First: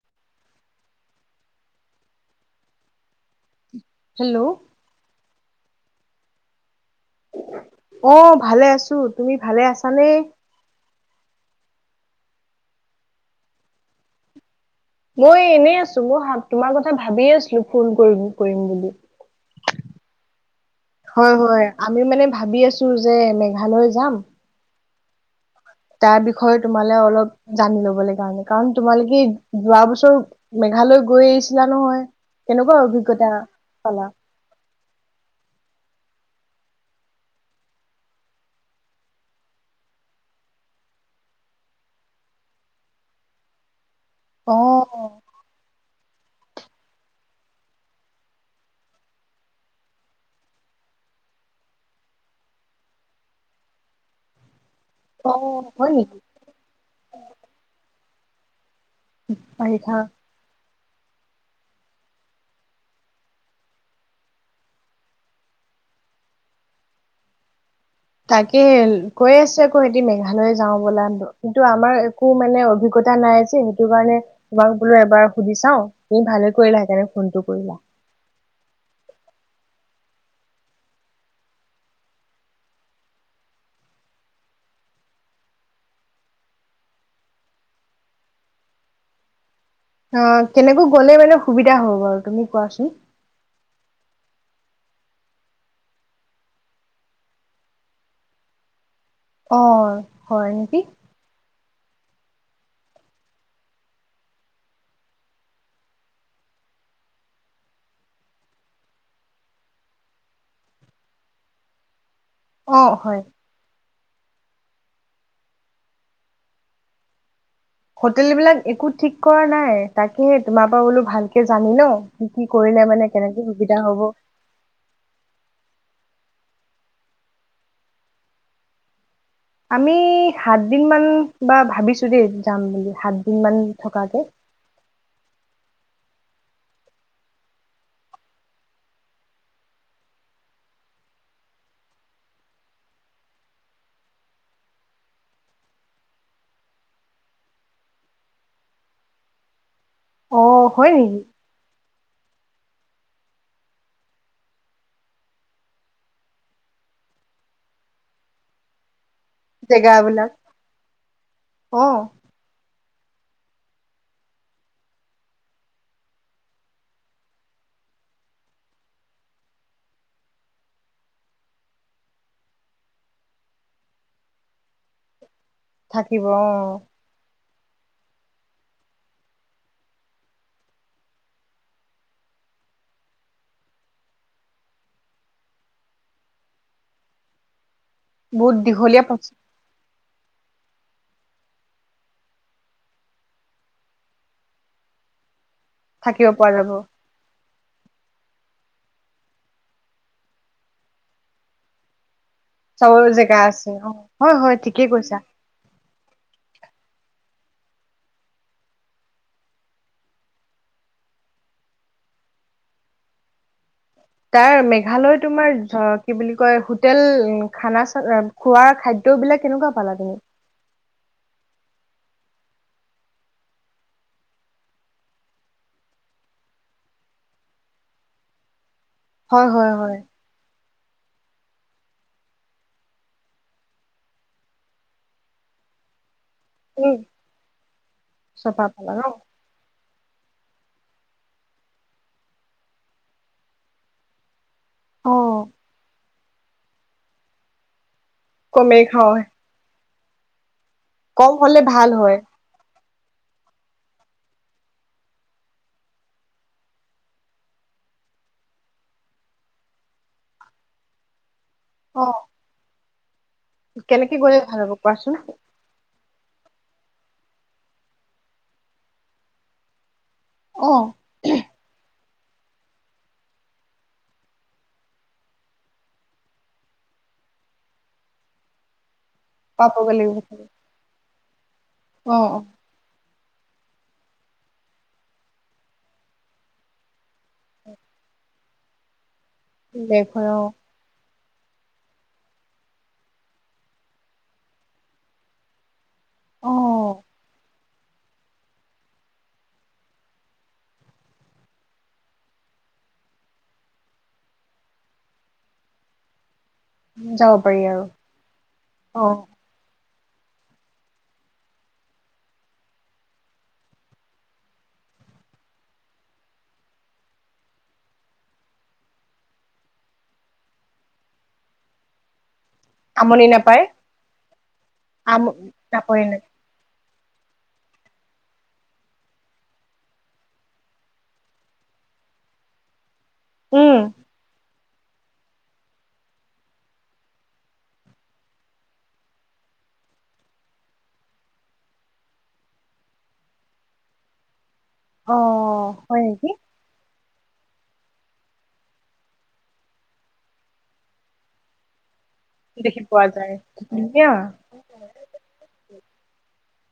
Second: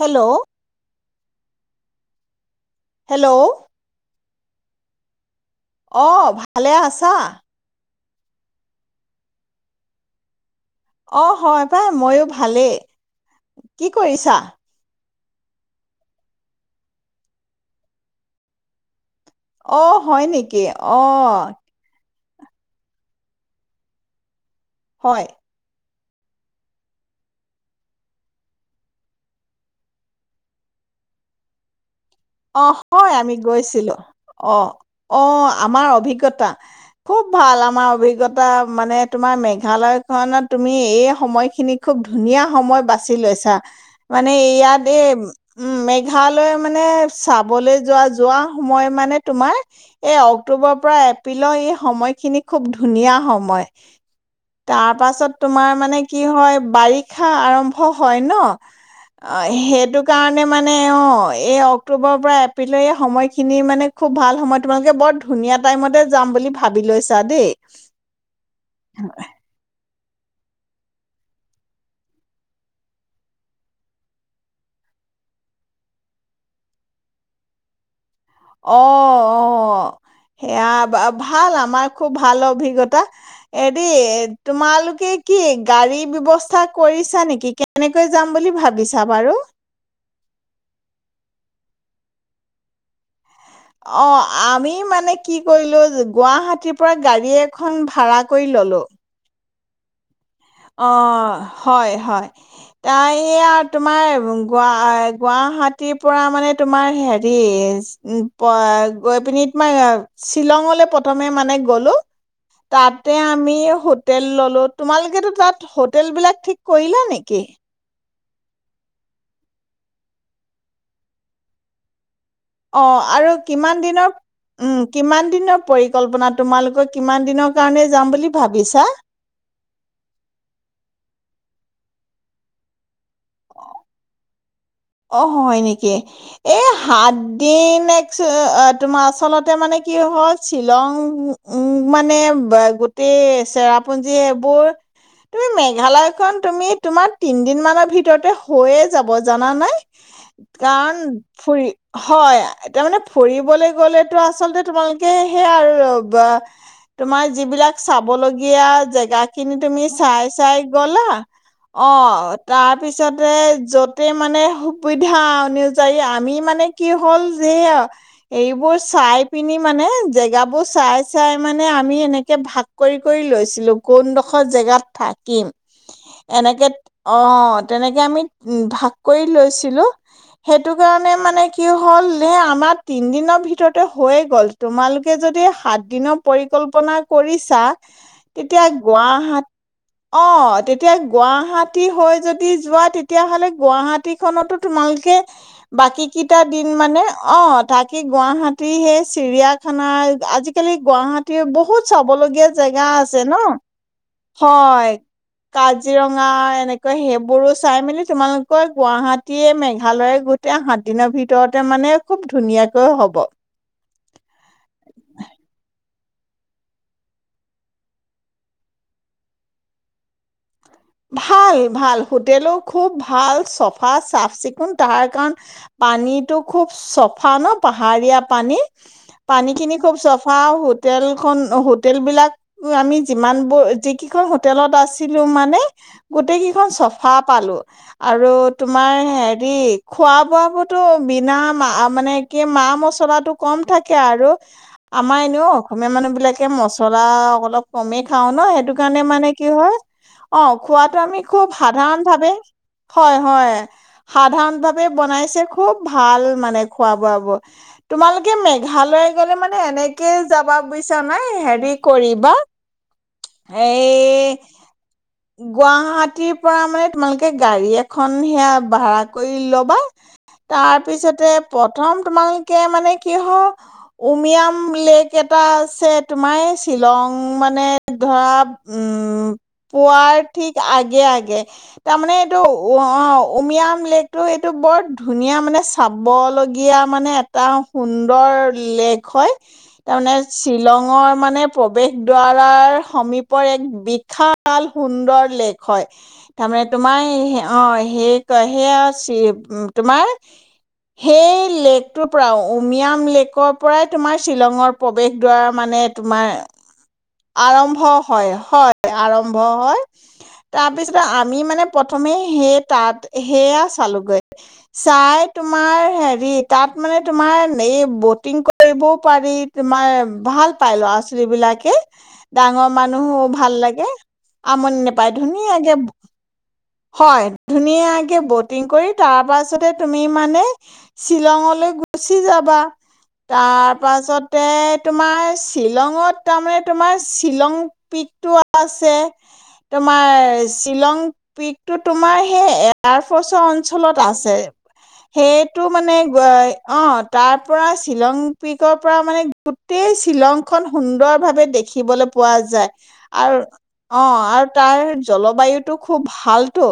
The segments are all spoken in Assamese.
হেল্ল' হেল্ল' হেল্ল' অ' ভালে আছ [inaudible] অ' ভালে আছো। তুমি ভালে আছানে? অ' হয় পাই ময়ো ভালেই। কি কৰিছা? মই এনে আছো মই তোমাৰ কথা ভাবিয়ে আছিলো ফোন কৰিম কৰিম বুলি অ' হয় নেকি হয় অ' হয় আমি মানে ভাবি আছো যে মেঘালয় যাম। হয়। তাৰ বিষয়ে তোমালে অলপ জানি লবলৈ কাৰণে কাৰণ তোমালোকে যোৱা বছৰ মেঘালয় গৈ আহিছিলা নহয়। কেনেকুৱা অহ হয় অভিজ্ঞতা আমি গৈছিলো পালা অহ অহ। আমাৰ অভিজ্ঞতা খুব ভাল আমাৰ অভিজ্ঞতা মানে তোমাৰ মেঘালয় খনত তুমি এই সময়খিনি খুব ধুনীয়া সময় বাছি লৈছা। মানে অ ইয়াতে, উম মেঘালয় মানে, চাবলৈ যোৱা যোৱা সময় মানে তোমাৰ এই অক্টোবোৰৰ পৰা এপ্ৰিলৰ এই সময়খিনি খুব ধুনীয়া সময়। তাৰ পাছত অ তোমাৰ হয় মানে নেকি কি হয় বাৰিষা আৰাম্ভ, হয় ন! অ' বাৰিষা সেইটো কাৰণে মা মানে অ'এই অক্টোবৰৰ পৰা এপ্ৰিলৰ এই সময়খিনি মানে খুব ভাল সময় তোমালোকে বৰ ধুনীয়া টাইমতে যাম বুলি ভাবি লৈছা দেই। তাকে কৈ আছোঁ আকৌ মেঘালয় যাওঁ বলা, কিন্তু আমাৰ একো মানে অভিজ্ঞতা নাই যে সেইটো কাৰণে তোমাক বোলো এবাৰ সুধি চাও তুমি ভালে কৰিলা সেইকাৰণে ফোনটো কৰিলা। অ-অ সেয়া ভাল, আমাৰ খুব ভাল অভিজ্ঞতা, এৰি তোমালোকে কি গাড়ী ব্যৱস্থা কৰিছা নেকি? কেনেকৈ যাম বুলি ভাবিছা বাৰু? অ, কেনেকৈ গ'লে মানে সুবিধা হব বাৰু তুমি কোৱাচোন? অ আমি মানে কি কৰিলোঁ, গুৱাহাটীৰ পৰা গাড়ী এখন ভাড়া কৰি ললোঁ। অ হয় নেকি অহ' হয়, হয়, তাই এইয়া তোমাৰ গু গুৱাহাটীৰ পৰা মানে তোমাৰ হেৰি পা গৈ পিনি তোমাৰ শ্বিলংলৈ প্ৰথমে মানে গলোঁ। অ তাতে হয় আমি হো তেল ল'লো, তোমালোকেতো তাত হোটেল বিলাক ঠিক কৰিলা নেকি? হোটেল বিলাক একো ঠিক কৰা নাই, তাকে তোমাৰ পৰা বোলো ভালকে জানি লওঁ। অ আৰু কিমান দিনৰ উম কিমান দিনৰ প কল্পনা, তোমালোকৰ কিমান দিনৰ কাৰণে যাম বুলি ভাবিছা? আমি, সাতদিন মান বা ভাবিছোঁ দেই যাম বুলি, সাতদিন মান থকাকে। অ' হয় নেকি, এই সাতদিন একচু তোমাৰ আচলতে মানে কি হ'ল শ্বিলং মানে গোটেই চেৰাপুঞ্জী এইবোৰ, তুমি, মেঘালয়খন তুমি তোমাৰ তিনদিন মানৰ ভিতৰতে হৈয়ে যাব জানানে। অ হয় কাৰণ নেকি ফুৰি হয়, তাৰ মানে ফুৰিবলৈ গ'লেতো আচলতে তোমালোকে সেই আৰু তোমাৰ যিবিলাক চাবলগীয়া জেগা খিনি তুমি চাই জেগাবিলাক চাই গ'লা অ' তাত পিছতে য'তে মানে খু সুবিধা অনুযায়ী আমি মানে কি হ'ল যে এইবোৰ চাই পিনি মানে জেগাবোৰ চাই চাই মানে আমি এনেকে ভাগ কৰি কৰি লৈছিলোঁ কোনডোখৰ জেগাত থাকিম। থাকিব অ এনেকে অ। তেনেকে আমি ভাগ কৰি লৈছি সেইটো কাৰণে মানে কি হ'ল যে আমাৰ তিনদিনৰ ভিতৰতে হৈয়ে গ'ল, তোমালোকে যদি সাত দিনৰ পৰিকল্পনা কৰিছা বহুত তেতিয়া দীঘলীয়া গুৱাহাট অ, তেতিয়া গুৱাহাটী হৈ যদি যোৱা তেতিয়াহ'লে গুৱাহাটীখনতো তোমালোকে বাকী থাকিব কেইটা পৰা দিন যাব মানে, অ থাকি গুৱাহাটী সেই চিৰিয়াখানা, আজিকালি গুৱাহাটীৰ বহুত চব লগীয়া জেগা চাবৰ আছে ন, জেগা আছে অ ঠিকেই হয়, কৈছা কাজি কাজিৰঙা এনেকৈ সেইবোৰো চাই মেলি তোমালোকৰ গুৱাহাটী [unintelligible] মেঘালয় গোটে সাত দিনৰ ভিতৰতে মানে খুব ধুনীয়াকৈ হ'ব। তাৰ, মেঘালয় তোমাৰ কি বুলি কয় হোটেল খানা চা খোৱা খাদ্যবিলাক কেনেকুৱা পালা তুমি? ভাল-ভাল, হোটেলো খুব ভাল চফা চাফ-চিকুণ তাৰ, কাৰণ পানীটো খুব চফা ন পাহাৰীয়া পানী। হয় পানী হয় খিনি হয় খুব চফা সু টেলখন হোটেলবিলাক আমি যিমানবোৰ যিকেইখন হোটেলত আছিলো মানে [inaudible] গোটেইকিখন উম চফা পালো। আৰু চফা পালা তোমাৰ ন হেৰি খোৱা-বোৱা বোৰতো বিনা মা মানে কি মা মচলাটো কম থাকে আৰু অ আমাৰ এনেও অসমীয়া মানুহ বিলাক এ মছলা অলপ কমে খাওঁ ন, সেইটো কমেই কাৰণে খাওঁ মানে কি হয় অঁ। খোৱাটো আমি কম খুব হলে ভাল সাধাৰণ হয় ভাৱে হয় হয়। সাধাৰণ ভাৱে বনাইছে খুব ভাল মানে খোৱা বোৱা বোৰ। তোমালোকে মেঘালয় গলে মানে এনেকেই যাবা বুইছা নাই কি অ কৰিবা। কেনেকে এই গ'লে ভাল হ'ব কোৱাচোন? গুৱাহাটীৰ পৰা মানে তোমালোকে গাড়ী এখন সেয়া ভাড়া কৰি ল'বা। অ তাৰ পিছতে প্ৰথম তোমালোকে মানে কিহ উমিয়াম লেক এটা আছে তোমাৰে শ্বিলং মানে ধৰা উ পাবগৈ লাগিব পুৱাৰ চাগে ঠিক আগে আগ তাৰমানে অ অ এইটো উ অ উমিয়াম লেকটো সেইটো বৰ ধুনীয়া মানে চাবলগীয়া মানে এটা সুন্দৰ লেক হয়। তাৰ লেক মানে হয় অ শ্বিলঙৰ মানে প্ৰৱেশ দ্বাৰাৰ সমীপৰ এক বিশা ভাল সুন্দৰ লেক হয়। অ তাৰমানমানে তোমাই হে অ সেই কয় সেয়া আছিপ তোমাৰ সেই লেকটোৰ পৰাও উমিয়াম লেকৰ পৰাই তোমাৰ শ্বিলঙৰ প্ৰৱেশ দ্বাৰা মানে তোমাৰ যাব পাৰি আৰু আৰম্ভ হয়, হয় আৰম অ হয় তাৰপিছত আমি মানে প্ৰথমে সেই তাত সেয়া চালোগৈ, চাই তোমাৰ হেৰি তাত মানে তোমাৰ এই বটিং কৰিবও পাৰি তোমাৰ ভাল পাই লৰা-ছোৱালীবিলাকে ডাঙৰ মানুহো আমনি ভাল নাপায় লাগে। আমনি নেপায় আম ধনীয়াগে নাপায় হয় ধুনীয়াকে বটিং কৰি তাৰ পাছতে তুমি মানে শ্বিলঙলৈ গুচি যাবা। উম তাৰপাছতে তোমাৰ শ্বিলঙত তাৰমানে তোমাৰ শ্বিলং পিকটো [unintelligible] ছে তোমাৰ শ্বিলং পিকটো তোমাৰ সেই এয়াৰফৰ্চৰ অঞ্চলত আছে। অ সেইটো মানে হয় নেকি অ। তাৰ পৰা শ্বিলং পিকৰ পৰা মানে গোটেই শ্বিলংখন সুন্দৰভাৱে দেখিবলৈ পোৱা যায় দেখি পোৱা যায় আৰু অ ধুনীয়া আৰু তাৰ জলবায়ুটো খুব ভাল। ফাল্টু,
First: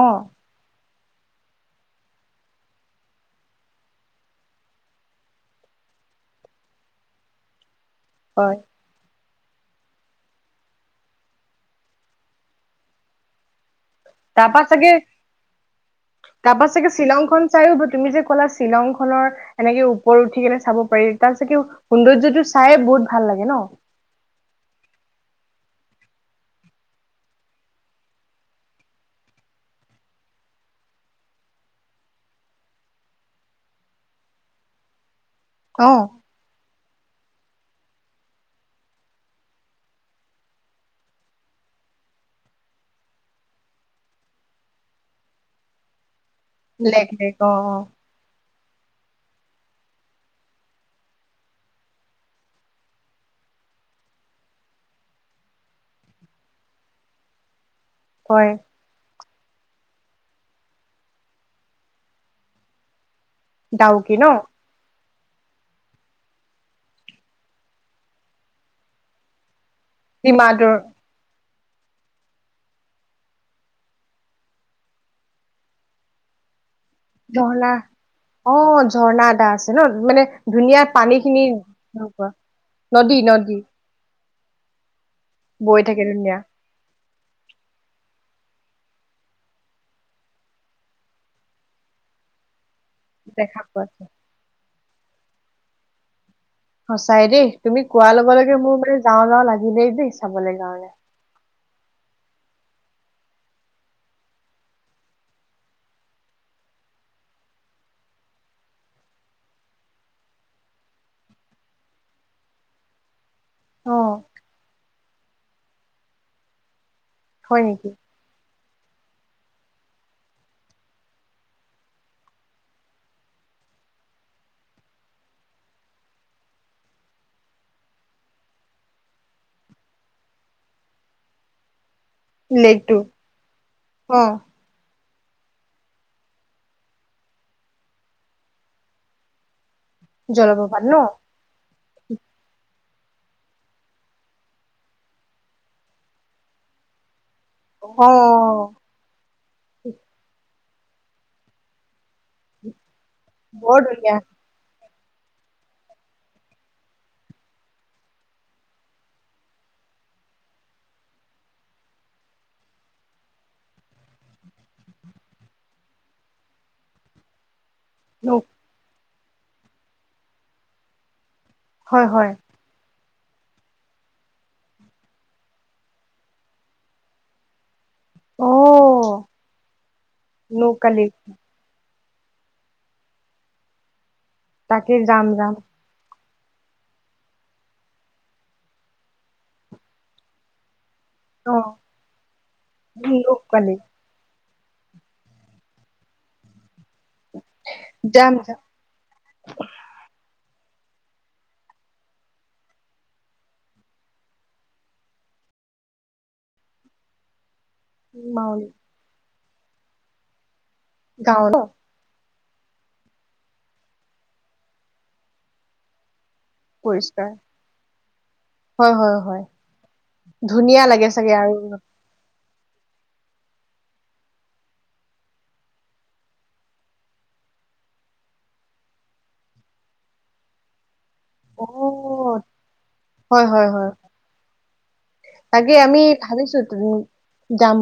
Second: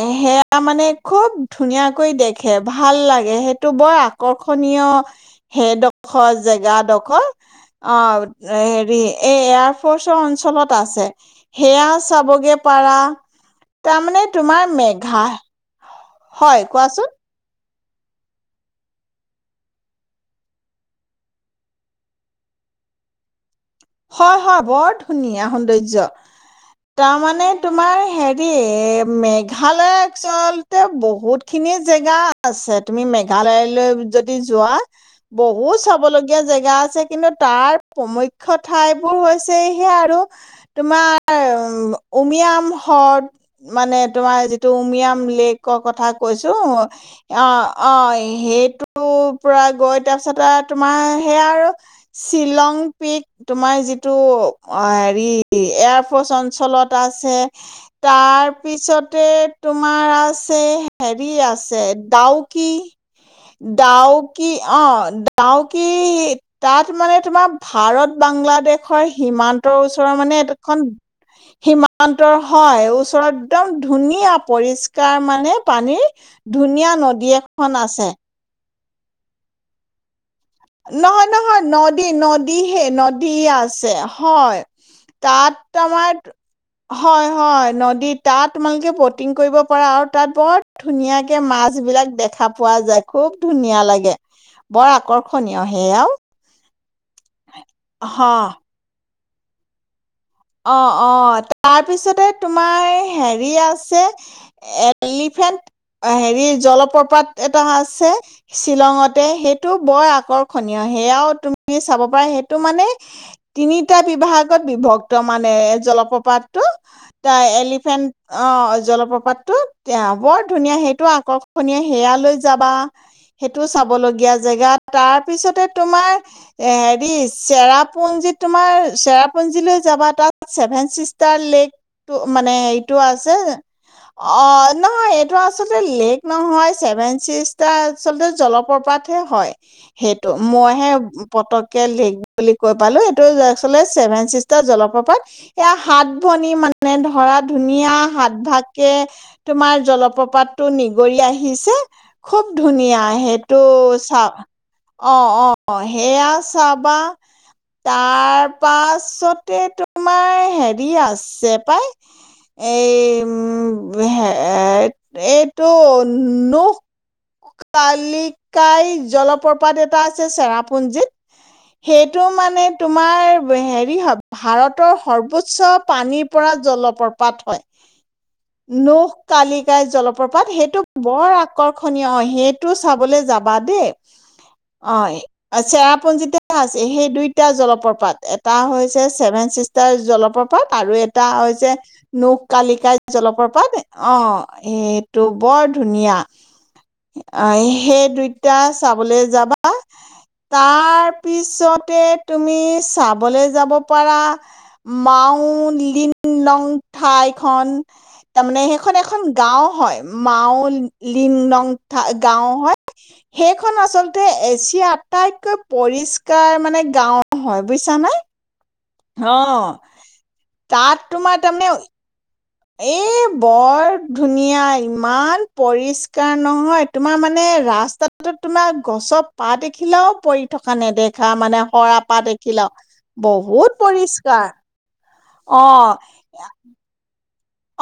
অ মানে, খুব ধুনীয়াাকৈ দেখে ভাল লাগে সেইটো বৰ আকৰ্ষণীয় সেইডোখৰ জেগাডোখৰ। অ হয় হেৰি, এই এয়াৰফ'ৰ্চৰ অঞ্চলত, আছে সেয়া চাবগে পাৰা, তাৰমানমানে তোমাৰ মেঘা হয় তাৰপাছাগে কোৱাচোন শ্বিলংখন চাইো তুমি যে ক'লা শ্বিলং খনৰ এনেকে ওপৰ উথি কেনে চাব পাৰি তাৰিছত কি সৌন্দৰ্যটো চাই বহুত ভাল লাগে ন হয় হয় বৰ ধুনীয়া সৌন্দৰ্য তাৰমানে তোমাৰ হেৰি মেঘালয় আচলতে বহুত খিনি জেগা আছে তুমি মেঘালয়লৈ যদি যোৱা বহুত অ চাব লগগীয়া জেগা আছে। কিন্তু তাৰ প্ৰ [unintelligible] ঠাইবোৰ হৈছে সেয়া আৰু তোমাৰ উমিয়াম হ্ৰদ মানে তোমাৰ যিটো উমিয়াম লেকৰ কথা। কৈছো অ' অ' সেইটো। পৰা গৈ তাৰপিছত তোমাৰ সেইয়া আৰু শ্বিলং। কি তোমাৰ যিটো অ হেৰি এয়াৰফৰ্চ অঞ্চলত আছে, হয় তাৰ পিছত, তে তোমাৰ আছে হেৰি আছে ডাউকী - দাও ডাউকি ন কি অ [unintelligible] ডাউকী তাত মানে তোমাৰ- ভাৰত বাংলাদেশৰ সীমান্- ৰ ওচৰৰ মানে ডিমাটোৰ এখন- সীমান্তৰ হয় ওচৰত একদম ধুনীয়া পৰিষ্কাৰ মানে পানীৰ ধুনীয়া- নদী এখন ঝৰ্ণা আছে। অ ঝৰ্ণা এদটা আছে ন মানে- ধুনীয়া পানী নহয় খিনি -নহয় নদী -নদীহে -নদী আছে। হয়- তাত বৈ থাকে আমাৰ, ধুনীয়া হয় -হয় নদীত- তাত তোমালোকে বটিং কৰিব পাৰা আৰু তাত বৰ ধুনীয়াকে মাছ বিলাক দেখা পোৱা যায়। খুব দেখা ধুনীয়া পোৱা যায়। লাগে। বৰ আকৰ্ষ হনিহয় সেয়াও সঁচাই দেই, তুমি কোৱাৰ হ লগে লাগে মোৰ মানে- যাওঁ যাওঁ লাগিলেই দেই। চাবলৈ অ কাৰণে -অ তাৰপিছতে- তোমাৰ হেৰি আছে এলিফেন্ট হেৰি জলপ্ৰপাত এটা আছে শ্বিলঙতে সেইটো বৰ আকৰ্ষণীয় সেয়াও তুমি চাব পৰা সেইটো মানে তিনিটা অ বিভাগত বিভক্ত ত মানে জলপ্ৰপাতটো এ হয় নেকি এলিফেণ্ট অ' জলপ্ৰপাত টো এ বৰ ধুনীয়া সেইটো আকৰ্ষণীয় সেয়া লৈ যাবা সেইটো চাব লগীয়া জেগা তাৰ পিছতে তোমাৰ এ হেৰি চেৰাপুঞ্জীত তোমাৰ চেৰাপুঞ্জীলৈ যাবা তাত ছেভেন চিষ্টাৰ লেগ, মানে এইটো লেকটো আছে অ' নহয় টো আচলতে লেক নহয় চছেভেন চটা আচলতে জলপ্ৰপাত হে হয়, সেইটো জলপ্ৰপাত মইহে ন পতককে লেক বুলি কৈ পালো এইটো আচলতে চেভেন চিচটাৰ আ জলপ্ৰপাত এয়া সাত ভনী মানে ধৰা, ধুনীয়া অ সাত ভাগকে তোমাৰ জলপ্ৰপাত টো নিগৰি আহিছে খুব ধুনীয়া সেইটো বৰ ধুনীয়া চও অ' অ' অ' সেয়া চাবা তাৰ পাছত তোমাৰ হেৰি আছে পাই এই উম হ এইটো নখ, নোক পালিকাই জলপ্ৰপাত এটা আছে চেৰাপুঞ্জীত, হয় সেইটো হয় মানে তু তোমাৰ হেৰি হ ভাৰতৰ সৰ্বোচ্চ পানীৰ পৰা জলপ্ৰপাত হয়। অ নৌখ কালিকাই জলপ্ৰপাত সেইটো নৌকালি বৰ আকৰ্ষ ষনীয় অ', সেইটো চাবলৈ যাবা দেই। তাকে অ', যাম যাম আচ্ছা চেৰাপুঞ্জীতো এ আছে সেই দুইটা জলপ্ৰপাত এটা হৈ ছেভেন চিষ্টাৰ জলপ্ৰপাত আৰু এ এটা অ হৈছে নৌখ কালিকাই জলপ্ৰপাত নৌকালি অ'। এইটো বৰ ধুনীয়া। আহ সেই যাম দুইটা যাম চাবলৈ যাবা তাৰ পিছতে তুমি চাবলৈ যাব পৰা মাউ লিং নং ঠাই খন তাৰমানানে মাউলি সেইখন এখন গাঁও হয় মাউল লিং গাঁও ন নংঠাক গাওঁ হয়, সেইখন আচলতে এছিয়া আটাইতকৈ পৰিষ্কাৰ কাৰ মানে গাঁও পৰিষ্কাৰ হয়, বুজিছা নাই। হয়, হয়, হয়, ধুনীয়া তাত লাগে চাগে তোমাৰ আৰু। তাৰমানে এই বৰ ধুনীয়া ইমান পৰিষ্কাৰ নহয়, তোমাৰ মানে ৰাস্তাটোত তোমাৰ গছৰ পাত এখিলাও পৰি থকা নেদখ খা মানে অ সৰা পাত এখিলাও, হয় হয় বহুত হয় পৰিষ্কাৰ। তাকে অ', আমি ভাবিছোঁ [unintelligible]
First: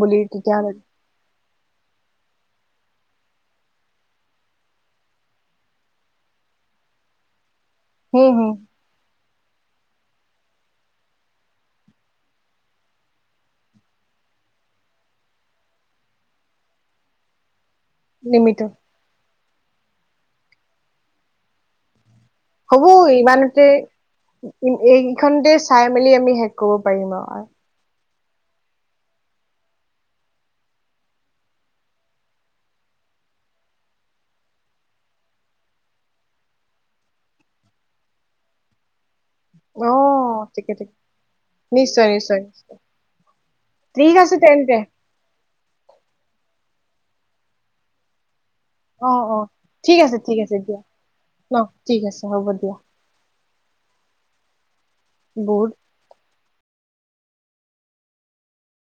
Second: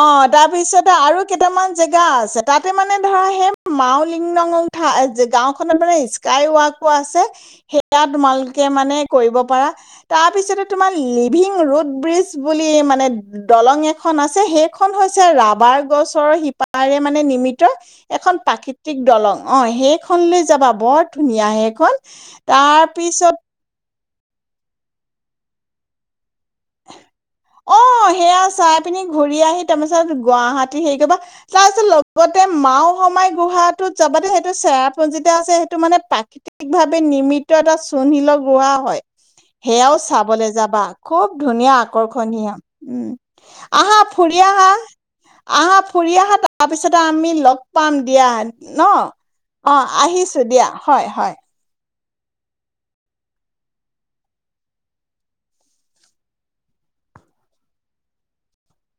অ', তাৰপিছতে আৰু কেটামান জেগা আছে তাতে মানে ধৰা সেই মাওলিং নঙ থাই-জে-গে গাওঁখনত মানে স্কাই ৱাকো আছে। সেতা হম হম তোমালোকে মানে কৰিব পাৰা, তাৰপিছতে তোমাৰ লিভিং ৰোড ব্ৰীজ বুলি মানে দলং এখন আছ ছে সেইখন হৈছে ৰাবাৰ গছৰ শিপাৰে মানে নিমিত [unintelligible] এখন নিমিত পাকিতিক দলং। অ', সেইখনলৈ যাবা বৰ ধুনীয়া সেইখন। হ'ব তাৰপিছত ইমানতে এইগিখনতে চাই মেলি আমি শেষ কৰিব পাৰিম আওঁ। অ', সেয়া চাই পিনি ঘূৰি আহি তাপিছত গুৱাহাটী সেই কেইবা তাপিছত লগতে মাও সমাই গুহাটোত যাবা দে সেটো চেৰাপুঞ্জিতে আছে সেটো মানে প্ৰাকিতিকভাৱে নিমিত এটা চুনশীলৰ গুহা হয়। অ সেয়াও চাবলে ঠিকে যাবা, ঠিকে খুব ধুনীয়া। নিশ্চয় নিশ্চয় কৰ্ষনীয়, নিশ্চয় উম, আহা ঠিক আছে ফুৰি আহা, তেন্তে আহা ফুৰি আহা তাপিছত তা আমি লগ পাম দিয়া। ন' অ অ', ঠিক আছে ঠিক আহিছোঁ আছে দিয়া, হয়, হয়। ন ঠিক আছে, হ'ব দিয়া। বহুত